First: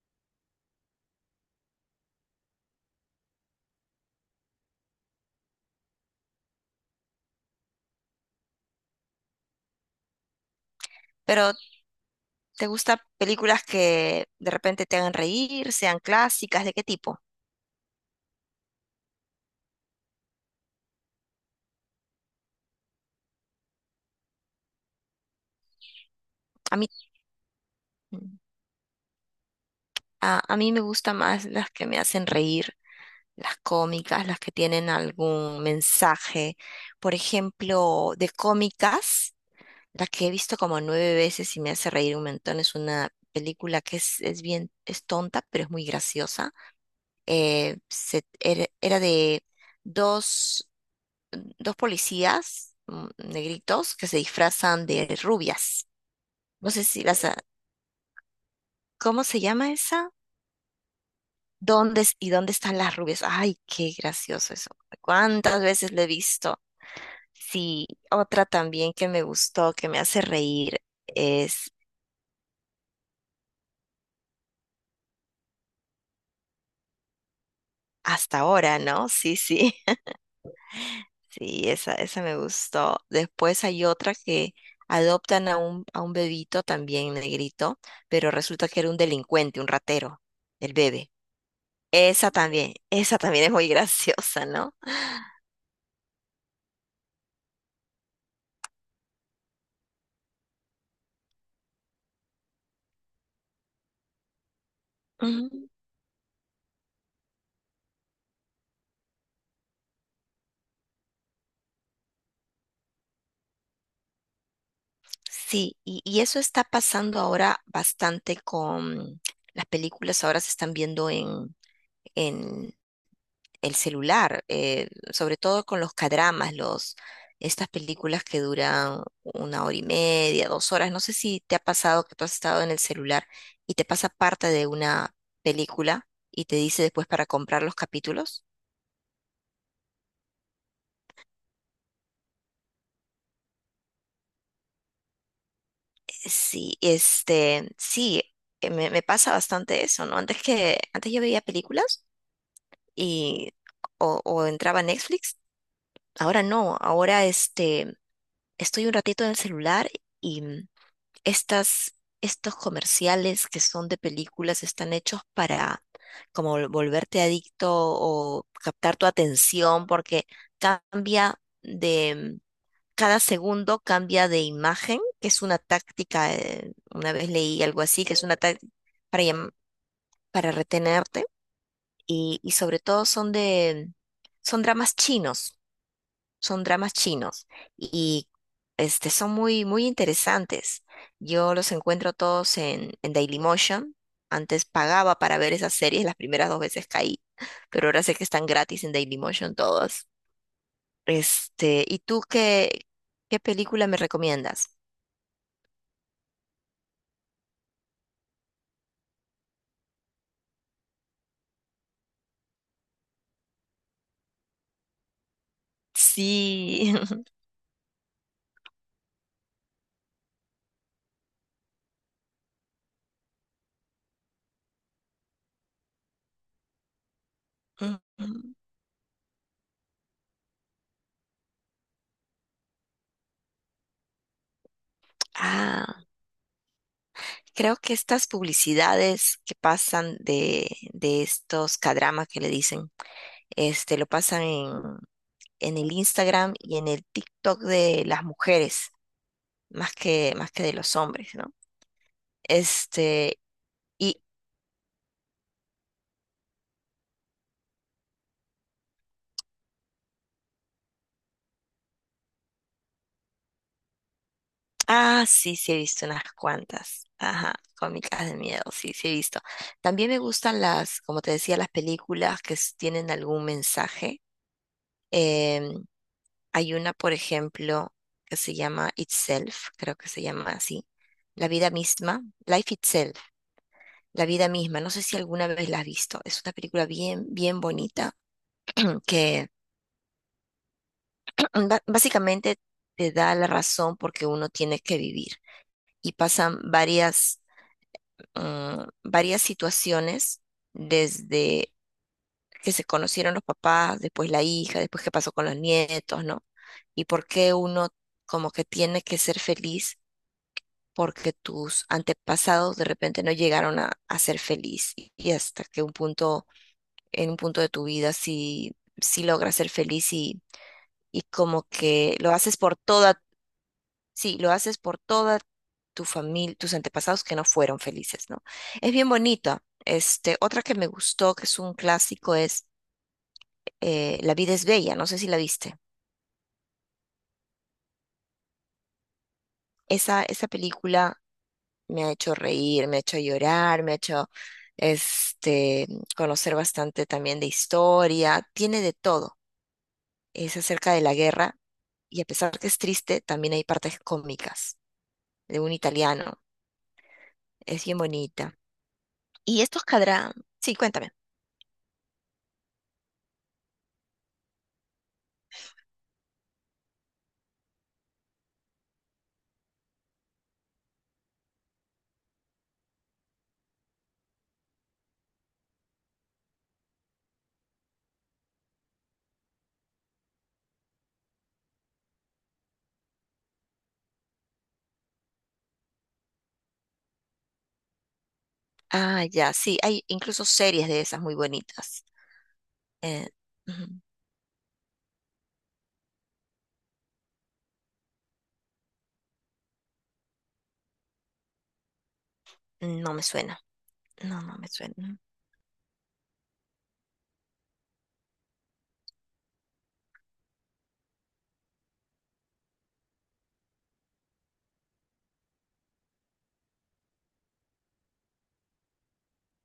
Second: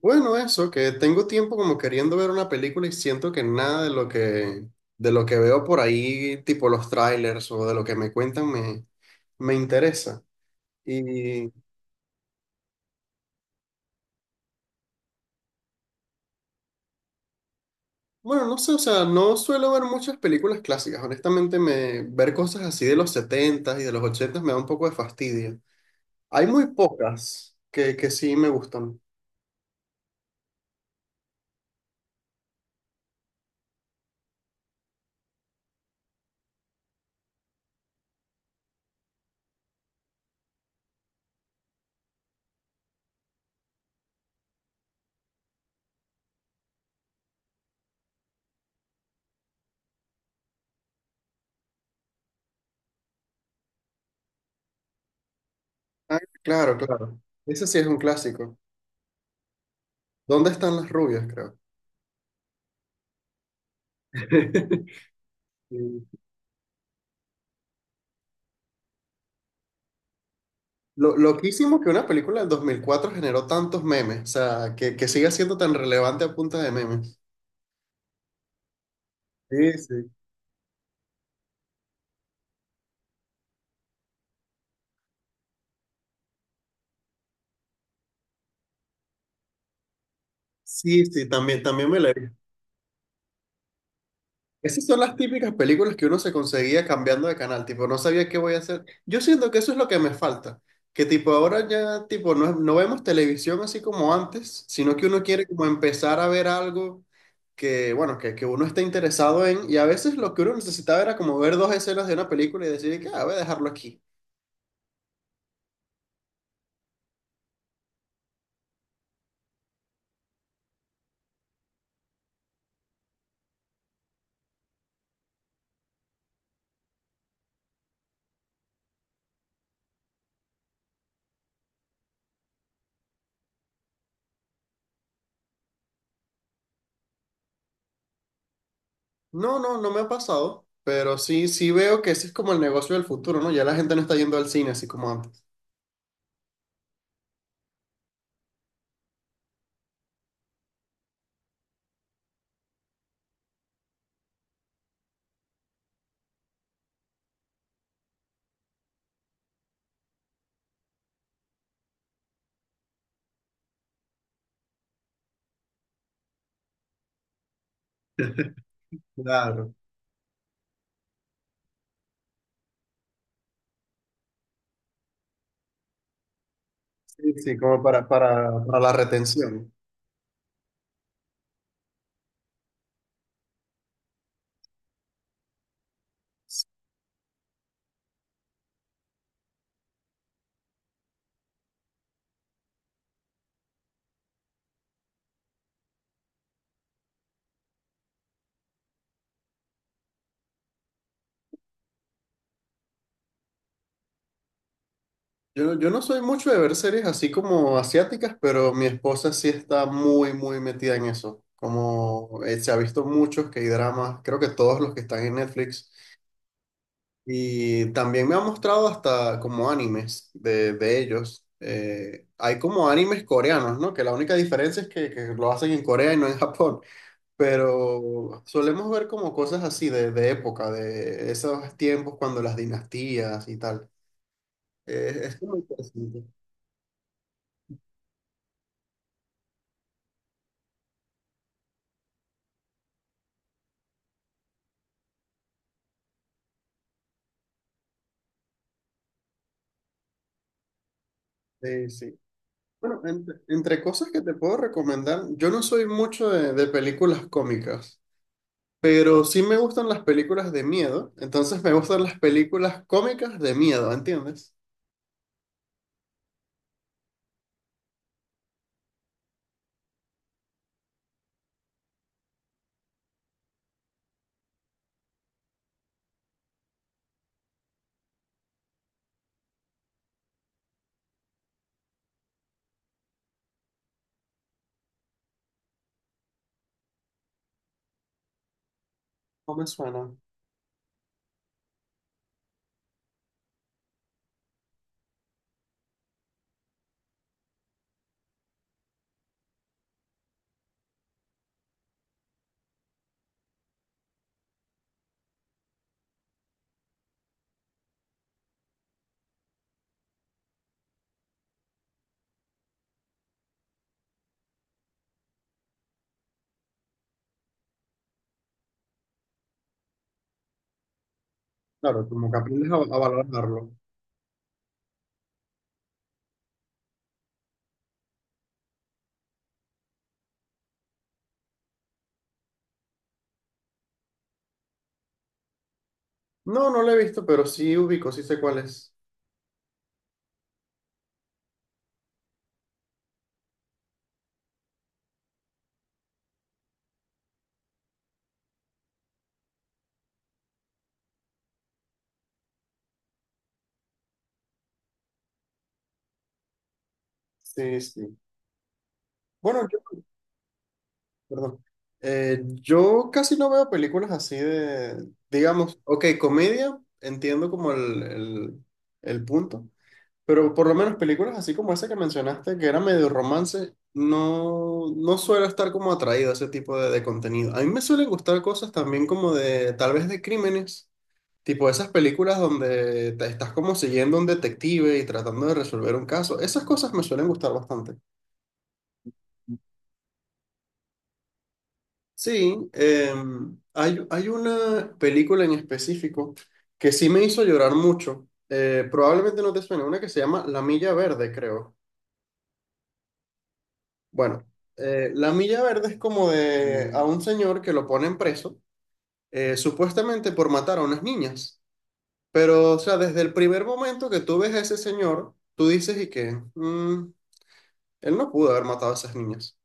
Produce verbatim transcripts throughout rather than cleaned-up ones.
Bueno, eso, que tengo tiempo como queriendo ver una película y siento que nada de lo que, de lo que veo por ahí, tipo los trailers o de lo que me cuentan, me, me interesa. Y Pero, ¿te gustan películas que de repente te hagan reír, sean clásicas? ¿De qué tipo? bueno, no sé, o sea, no suelo ver muchas películas clásicas. Honestamente, me, ver cosas así de los setentas y de los ochentas me da un poco de fastidio. Hay muy A mí, pocas que, que mm, sí me gustan. a, a mí me gustan más las que me hacen reír, las cómicas, las que tienen algún mensaje. Por ejemplo, de cómicas, la que he visto como nueve veces y me hace reír un montón es una película que es, es bien, es tonta, pero es muy graciosa. Eh, se- era, era de dos dos policías mm, negritos que se disfrazan de rubias. Ah, No claro, sé si claro. las... ha- Ese sí es un clásico. ¿Cómo se llama esa? ¿Dónde están las rubias, creo? ¿Dónde es- y dónde están las rubias? Ay, qué gracioso eso. ¿Cuántas veces lo he visto? Sí, otra también que me gustó, que me hace reír, Lo, es. Loquísimo que una película del dos mil cuatro generó tantos memes, o sea, que, que siga siendo tan relevante a punta de memes. Hasta ahora, ¿no? Sí, Sí, sí. sí. Sí, esa, esa me gustó. Después hay otra que adoptan a un, a un bebito también negrito, pero resulta que era un delincuente, un ratero, el Sí, bebé. sí, también, también me la vi. Esa también, esa también es muy graciosa, ¿no? Esas son las típicas películas que uno se conseguía cambiando de canal, tipo, no sabía qué voy a hacer. Yo siento que eso es lo que me falta, que tipo, ahora ya, tipo, no, no vemos televisión así como antes, sino que uno quiere como Ujú. empezar a ver algo que, bueno, que, que uno está interesado en, y a veces lo que uno necesitaba era como ver dos escenas de una película y decir, que, ah, voy a dejarlo aquí. Sí, y, y eso está pasando ahora bastante con las películas. Ahora se están viendo en, en el celular, eh, sobre todo con los cadramas, los, estas películas que duran una hora y media, dos horas. No sé si te ha pasado que tú has estado en el celular y te pasa parte de una película y te dice después para comprar los capítulos. No, no, no me ha pasado, pero sí, sí veo que ese es como el negocio del futuro, ¿no? Ya la gente no está yendo al cine así como antes. Sí, este, sí, eh, me, me pasa bastante eso, ¿no? Antes que, antes yo veía películas y o, o entraba a Netflix. Ahora no, ahora este, estoy un ratito en el celular y mm, estas, estos comerciales que son de películas están hechos para como vol- volverte adicto o captar tu Claro. atención porque cambia cada segundo cambia de imagen, que es una táctica, eh, una vez Sí, sí, leí algo como así, para, que es una para, táctica para la para, llam- retención. para retenerte. Y, y sobre todo son de, son dramas chinos, son dramas chinos y este, son muy, muy interesantes. Yo los encuentro todos en, en Dailymotion. Antes pagaba para ver esas series, las primeras dos veces caí, pero ahora sé que están gratis en Dailymotion todos. Este, ¿y tú qué, qué película me recomiendas? Yo, yo no soy mucho de ver series así como asiáticas, pero mi esposa sí está muy, muy metida en eso. Como eh, se ha visto muchos K-dramas, creo que todos los que están en Netflix. Sí. Y también me ha mostrado hasta como animes de, de ellos. Eh, hay como animes coreanos, ¿no? Que la única diferencia es que, que lo hacen en Corea y no en Japón. Pero Ujú. solemos ver como cosas así de, de época, de esos tiempos cuando las dinastías y tal. Eh, es como Ah, interesante. creo que estas publicidades que pasan de, de estos kdramas que le dicen, este, lo pasan en, en el Instagram y en el TikTok de las mujeres, más que, más que de los hombres, ¿no? Sí, sí. Bueno, entre, Este, entre cosas que y, te puedo recomendar, yo no soy mucho de, de películas cómicas. Pero sí me gustan las películas de miedo, entonces me gustan las películas cómicas de miedo, ¿entiendes? ah, sí, sí he visto unas cuantas. Ajá, cómicas de miedo, sí, sí he visto. También me gustan las, como te decía, las películas que s- tienen algún mensaje. em, Hay una, por ejemplo, que se llama Itself, creo que se llama así. La vida misma, Life Itself, la vida misma. No sé si alguna vez la has visto. Es una película bien, bien bonita que No me suena. ba- básicamente te da la razón porque uno tiene que vivir. Y pasan varias, mm, varias situaciones desde que se conocieron los papás, después la hija, después qué pasó con los nietos, ¿no? Y por qué uno como que tiene que ser feliz porque tus antepasados de repente no llegaron a, a ser feliz y y hasta que un punto, en un punto de tu vida sí, sí logras ser feliz y, y como Claro, que como lo que haces aprendes a, por a toda, valorarlo. sí, lo haces por toda tu familia, tus antepasados que no fueron felices, ¿no? Es bien bonita. Este, otra que me gustó, que es un clásico, es eh, La vida es bella, no sé si la viste. No, no lo he visto, pero sí ubico, sí sé cuál es. Esa, esa película me ha hecho reír, me ha hecho llorar, me ha hecho este, conocer bastante también de historia, tiene de todo. Es acerca de la guerra y a pesar que es triste, también hay partes cómicas de un italiano. Sí, Es bien sí. bonita. Y Bueno, yo, estos cadrán, sí, cuéntame. perdón. Eh, yo casi no veo películas así de, digamos, ok, comedia, entiendo como el, el, el punto. Pero por lo menos películas así como esa que mencionaste, que era medio romance, no, no suelo estar como atraído a ese tipo de, de contenido. A mí me suelen gustar cosas también como de, tal vez de crímenes, tipo esas películas donde te estás como siguiendo a un detective y tratando de resolver un caso. Esas cosas me suelen gustar bastante. Ah, ya, sí, hay incluso series de esas muy bonitas. Sí, Eh, em, Ujú. hay, hay una película en específico que sí me hizo llorar mucho. Eh, probablemente no te suene, una que se llama La Milla Verde, creo. No me suena. No, Bueno, no me eh, suena. la milla verde es como de a un señor que lo ponen preso, eh, supuestamente por matar a unas niñas. Pero, o sea, desde el primer momento que tú ves a ese señor, tú dices y que, "Mm, él no pudo haber matado a esas niñas,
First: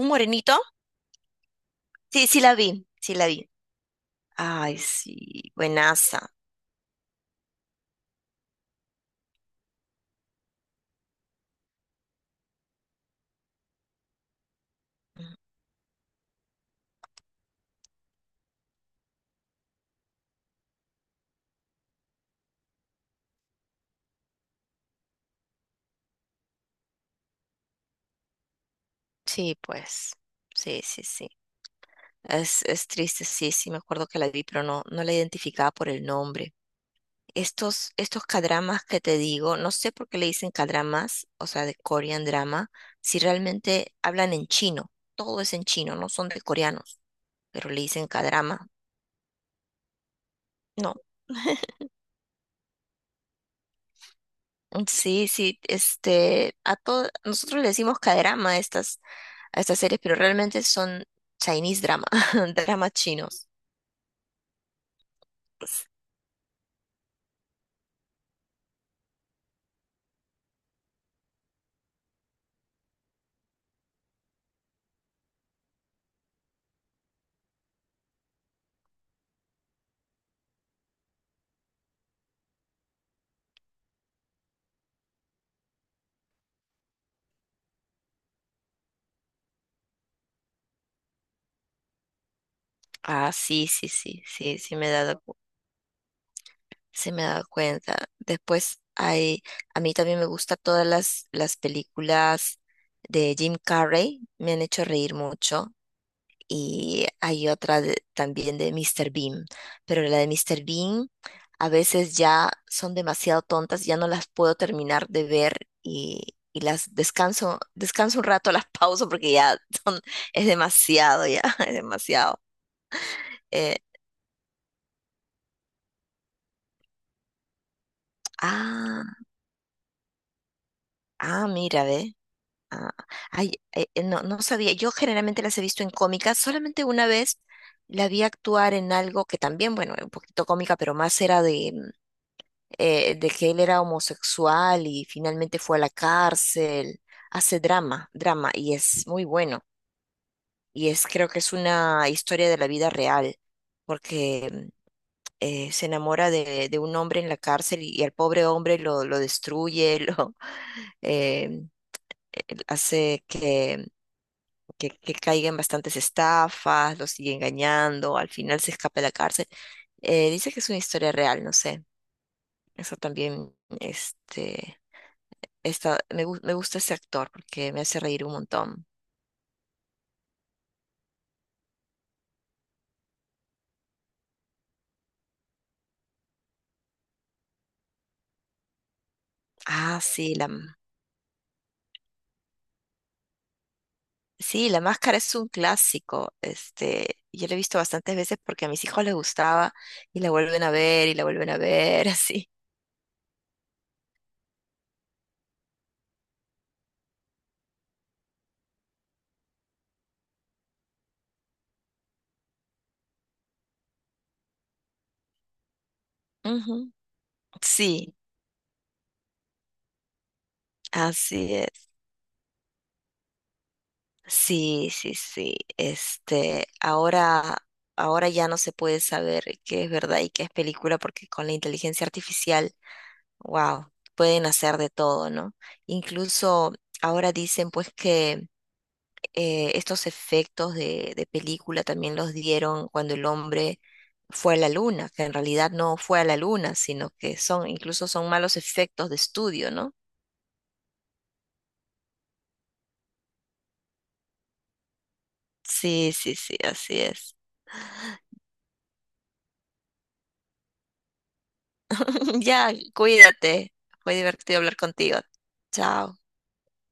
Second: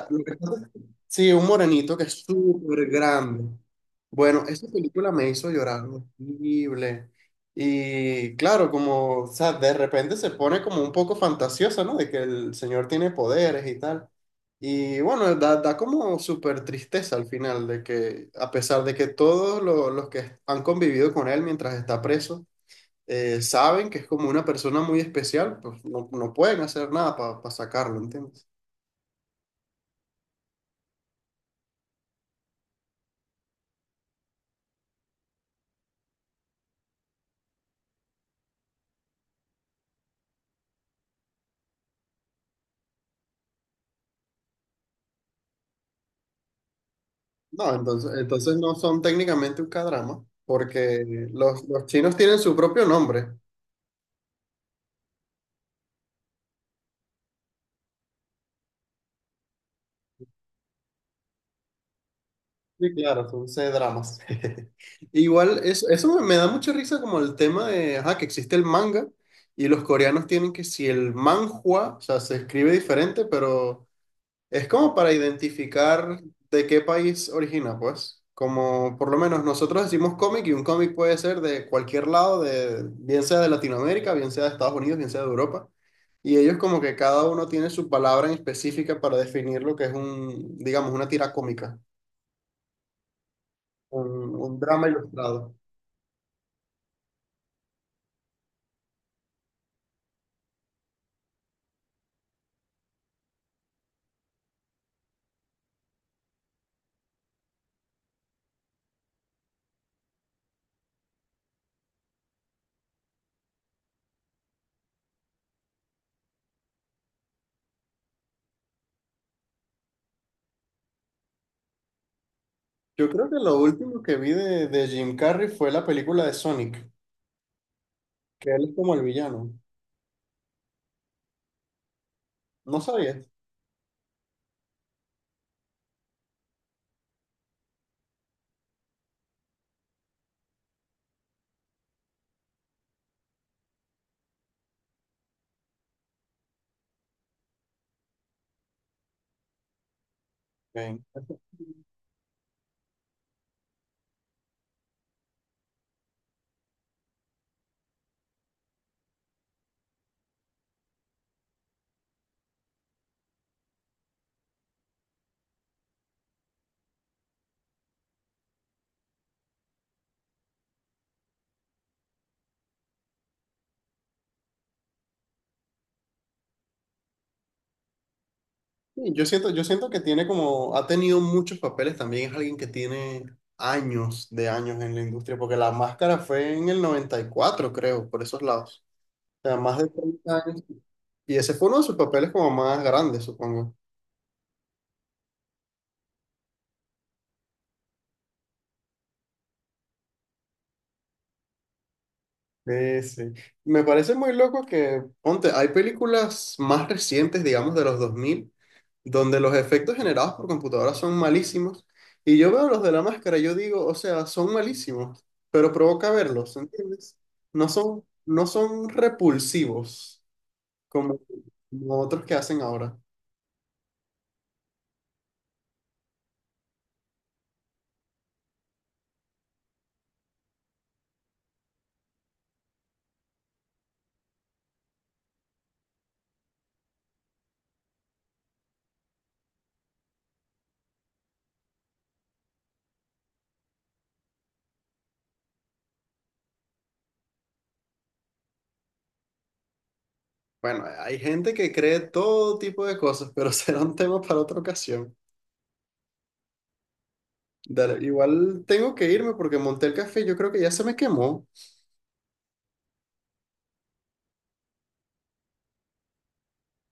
¿Un lo que morenito? pasa, sí, un morenito que es Sí, sí la súper vi, sí la vi. grande." Bueno, esta Ay, película me hizo sí, llorar buenaza. horrible. Y claro, como, o sea, de repente se pone como un poco fantasiosa, ¿no? De que el señor tiene poderes y tal. Y bueno, da, da como súper tristeza al final, de que a pesar de que todos lo- los que han convivido con él mientras está preso, eh, saben que es como una persona muy especial, pues no, no pueden hacer nada para sacarlo, ¿entiendes? Sí, pues, sí, sí, sí. Es, es triste, sí, sí, me acuerdo que la vi, pero no, no la identificaba por el nombre. Estos, estos cadramas que te digo, no sé por qué le dicen cadramas, o sea, de Korean drama, si realmente hablan en chino, todo es en chino, no son de coreanos, pero No, le dicen entonces, entonces cadrama, no son técnicamente un K-drama, no. porque los, los chinos tienen su propio nombre. Sí, sí, este, a todo, nosotros le decimos cadrama a estas, a estas series, pero realmente son Chinese drama, Sí, dramas claro, son chinos. C-dramas. Igual, eso, eso me, me da mucha risa como el tema de, ajá, que existe el manga y los coreanos tienen que si el manhua, o sea, se escribe diferente, pero es como para identificar de qué país origina, pues. Como por lo menos nosotros decimos cómic y un cómic puede ser de cualquier lado, de, bien sea de Latinoamérica, bien sea de Estados Unidos, bien sea de Europa. Y ellos como que cada uno tiene su palabra en específica para definir lo que es un, digamos, una tira cómica, Ah, sí, sí, sí, un, un sí, sí drama me he dado, cu- ilustrado. sí me he dado cuenta. Después hay, a mí también me gustan todas las, las películas de Jim Carrey, me han hecho reír mucho. Y hay otra de- también de mister Bean, pero la de mister Bean a veces ya son demasiado tontas, ya no las puedo terminar de ver y, y las descanso, descanso un rato, las pauso porque ya son, es demasiado, ya, es demasiado. Yo creo que lo Eh, último que vi de, de Jim Carrey fue la película de Sonic, que él es como el ah. villano. Ah, mira, ve. ¿No Ah, sabías? ay, eh, eh, no, no sabía. Yo generalmente las he visto en cómicas. Solamente una vez la vi actuar en algo que también, bueno, era un poquito cómica, pero más era de, mm, eh, de que él era homosexual y finalmente fue a la cárcel. Hace drama, drama, y es muy bueno. Y es, Ok. creo que es una historia de la vida real, porque mm, eh, se enamora de, de un hombre en la cárcel y, y al pobre hombre lo, lo destruye, lo, em, eh, hace que, que, que caigan bastantes estafas, los sigue engañando, al final se escapa de la cárcel. Eh, dice que es una historia real, no sé. Eso también, este, esta, me, gu- me gusta ese actor porque me hace reír un montón. Sí, Yo siento, yo siento que tiene como, ha tenido muchos papeles también, es alguien que tiene años de años en la industria, porque La Máscara fue en el noventa y cuatro creo, por esos lados. O sea, más de Ah, sí, treinta la, m- años. Y ese fue uno de sus papeles como más grandes, supongo. sí, La Máscara es un clásico. Este, yo la he visto bastantes veces porque a mis hijos les gustaba y la vuelven a ver y la vuelven a ver, así. Sí, sí. Me parece muy loco que, ponte, hay películas más recientes, digamos, de los dos mil donde los efectos generados por computadoras son malísimos. Y yo veo los de La Máscara, y yo digo, o sea, son malísimos, pero provoca verlos, Ujú. ¿entiendes? No son, Sí, no son repulsivos como, así es. como otros que hacen ahora. Sí, sí, sí. Este, ahora, ahora ya no se puede saber qué es verdad y qué es película, porque con la inteligencia artificial, wow, pueden hacer de todo, ¿no? Incluso ahora dicen pues que eh, estos efectos de, de película también los dieron cuando el hombre fue a la luna, que en realidad no fue a la luna, sino que son, incluso son malos efectos de estudio, ¿no? Bueno, hay gente que cree todo tipo de cosas, pero será un tema para otra ocasión. Sí, sí, sí, así es. Dale, igual tengo que irme porque monté el café, yo creo que ya se me quemó. Ya, cuídate. Fue divertido hablar contigo. Chao.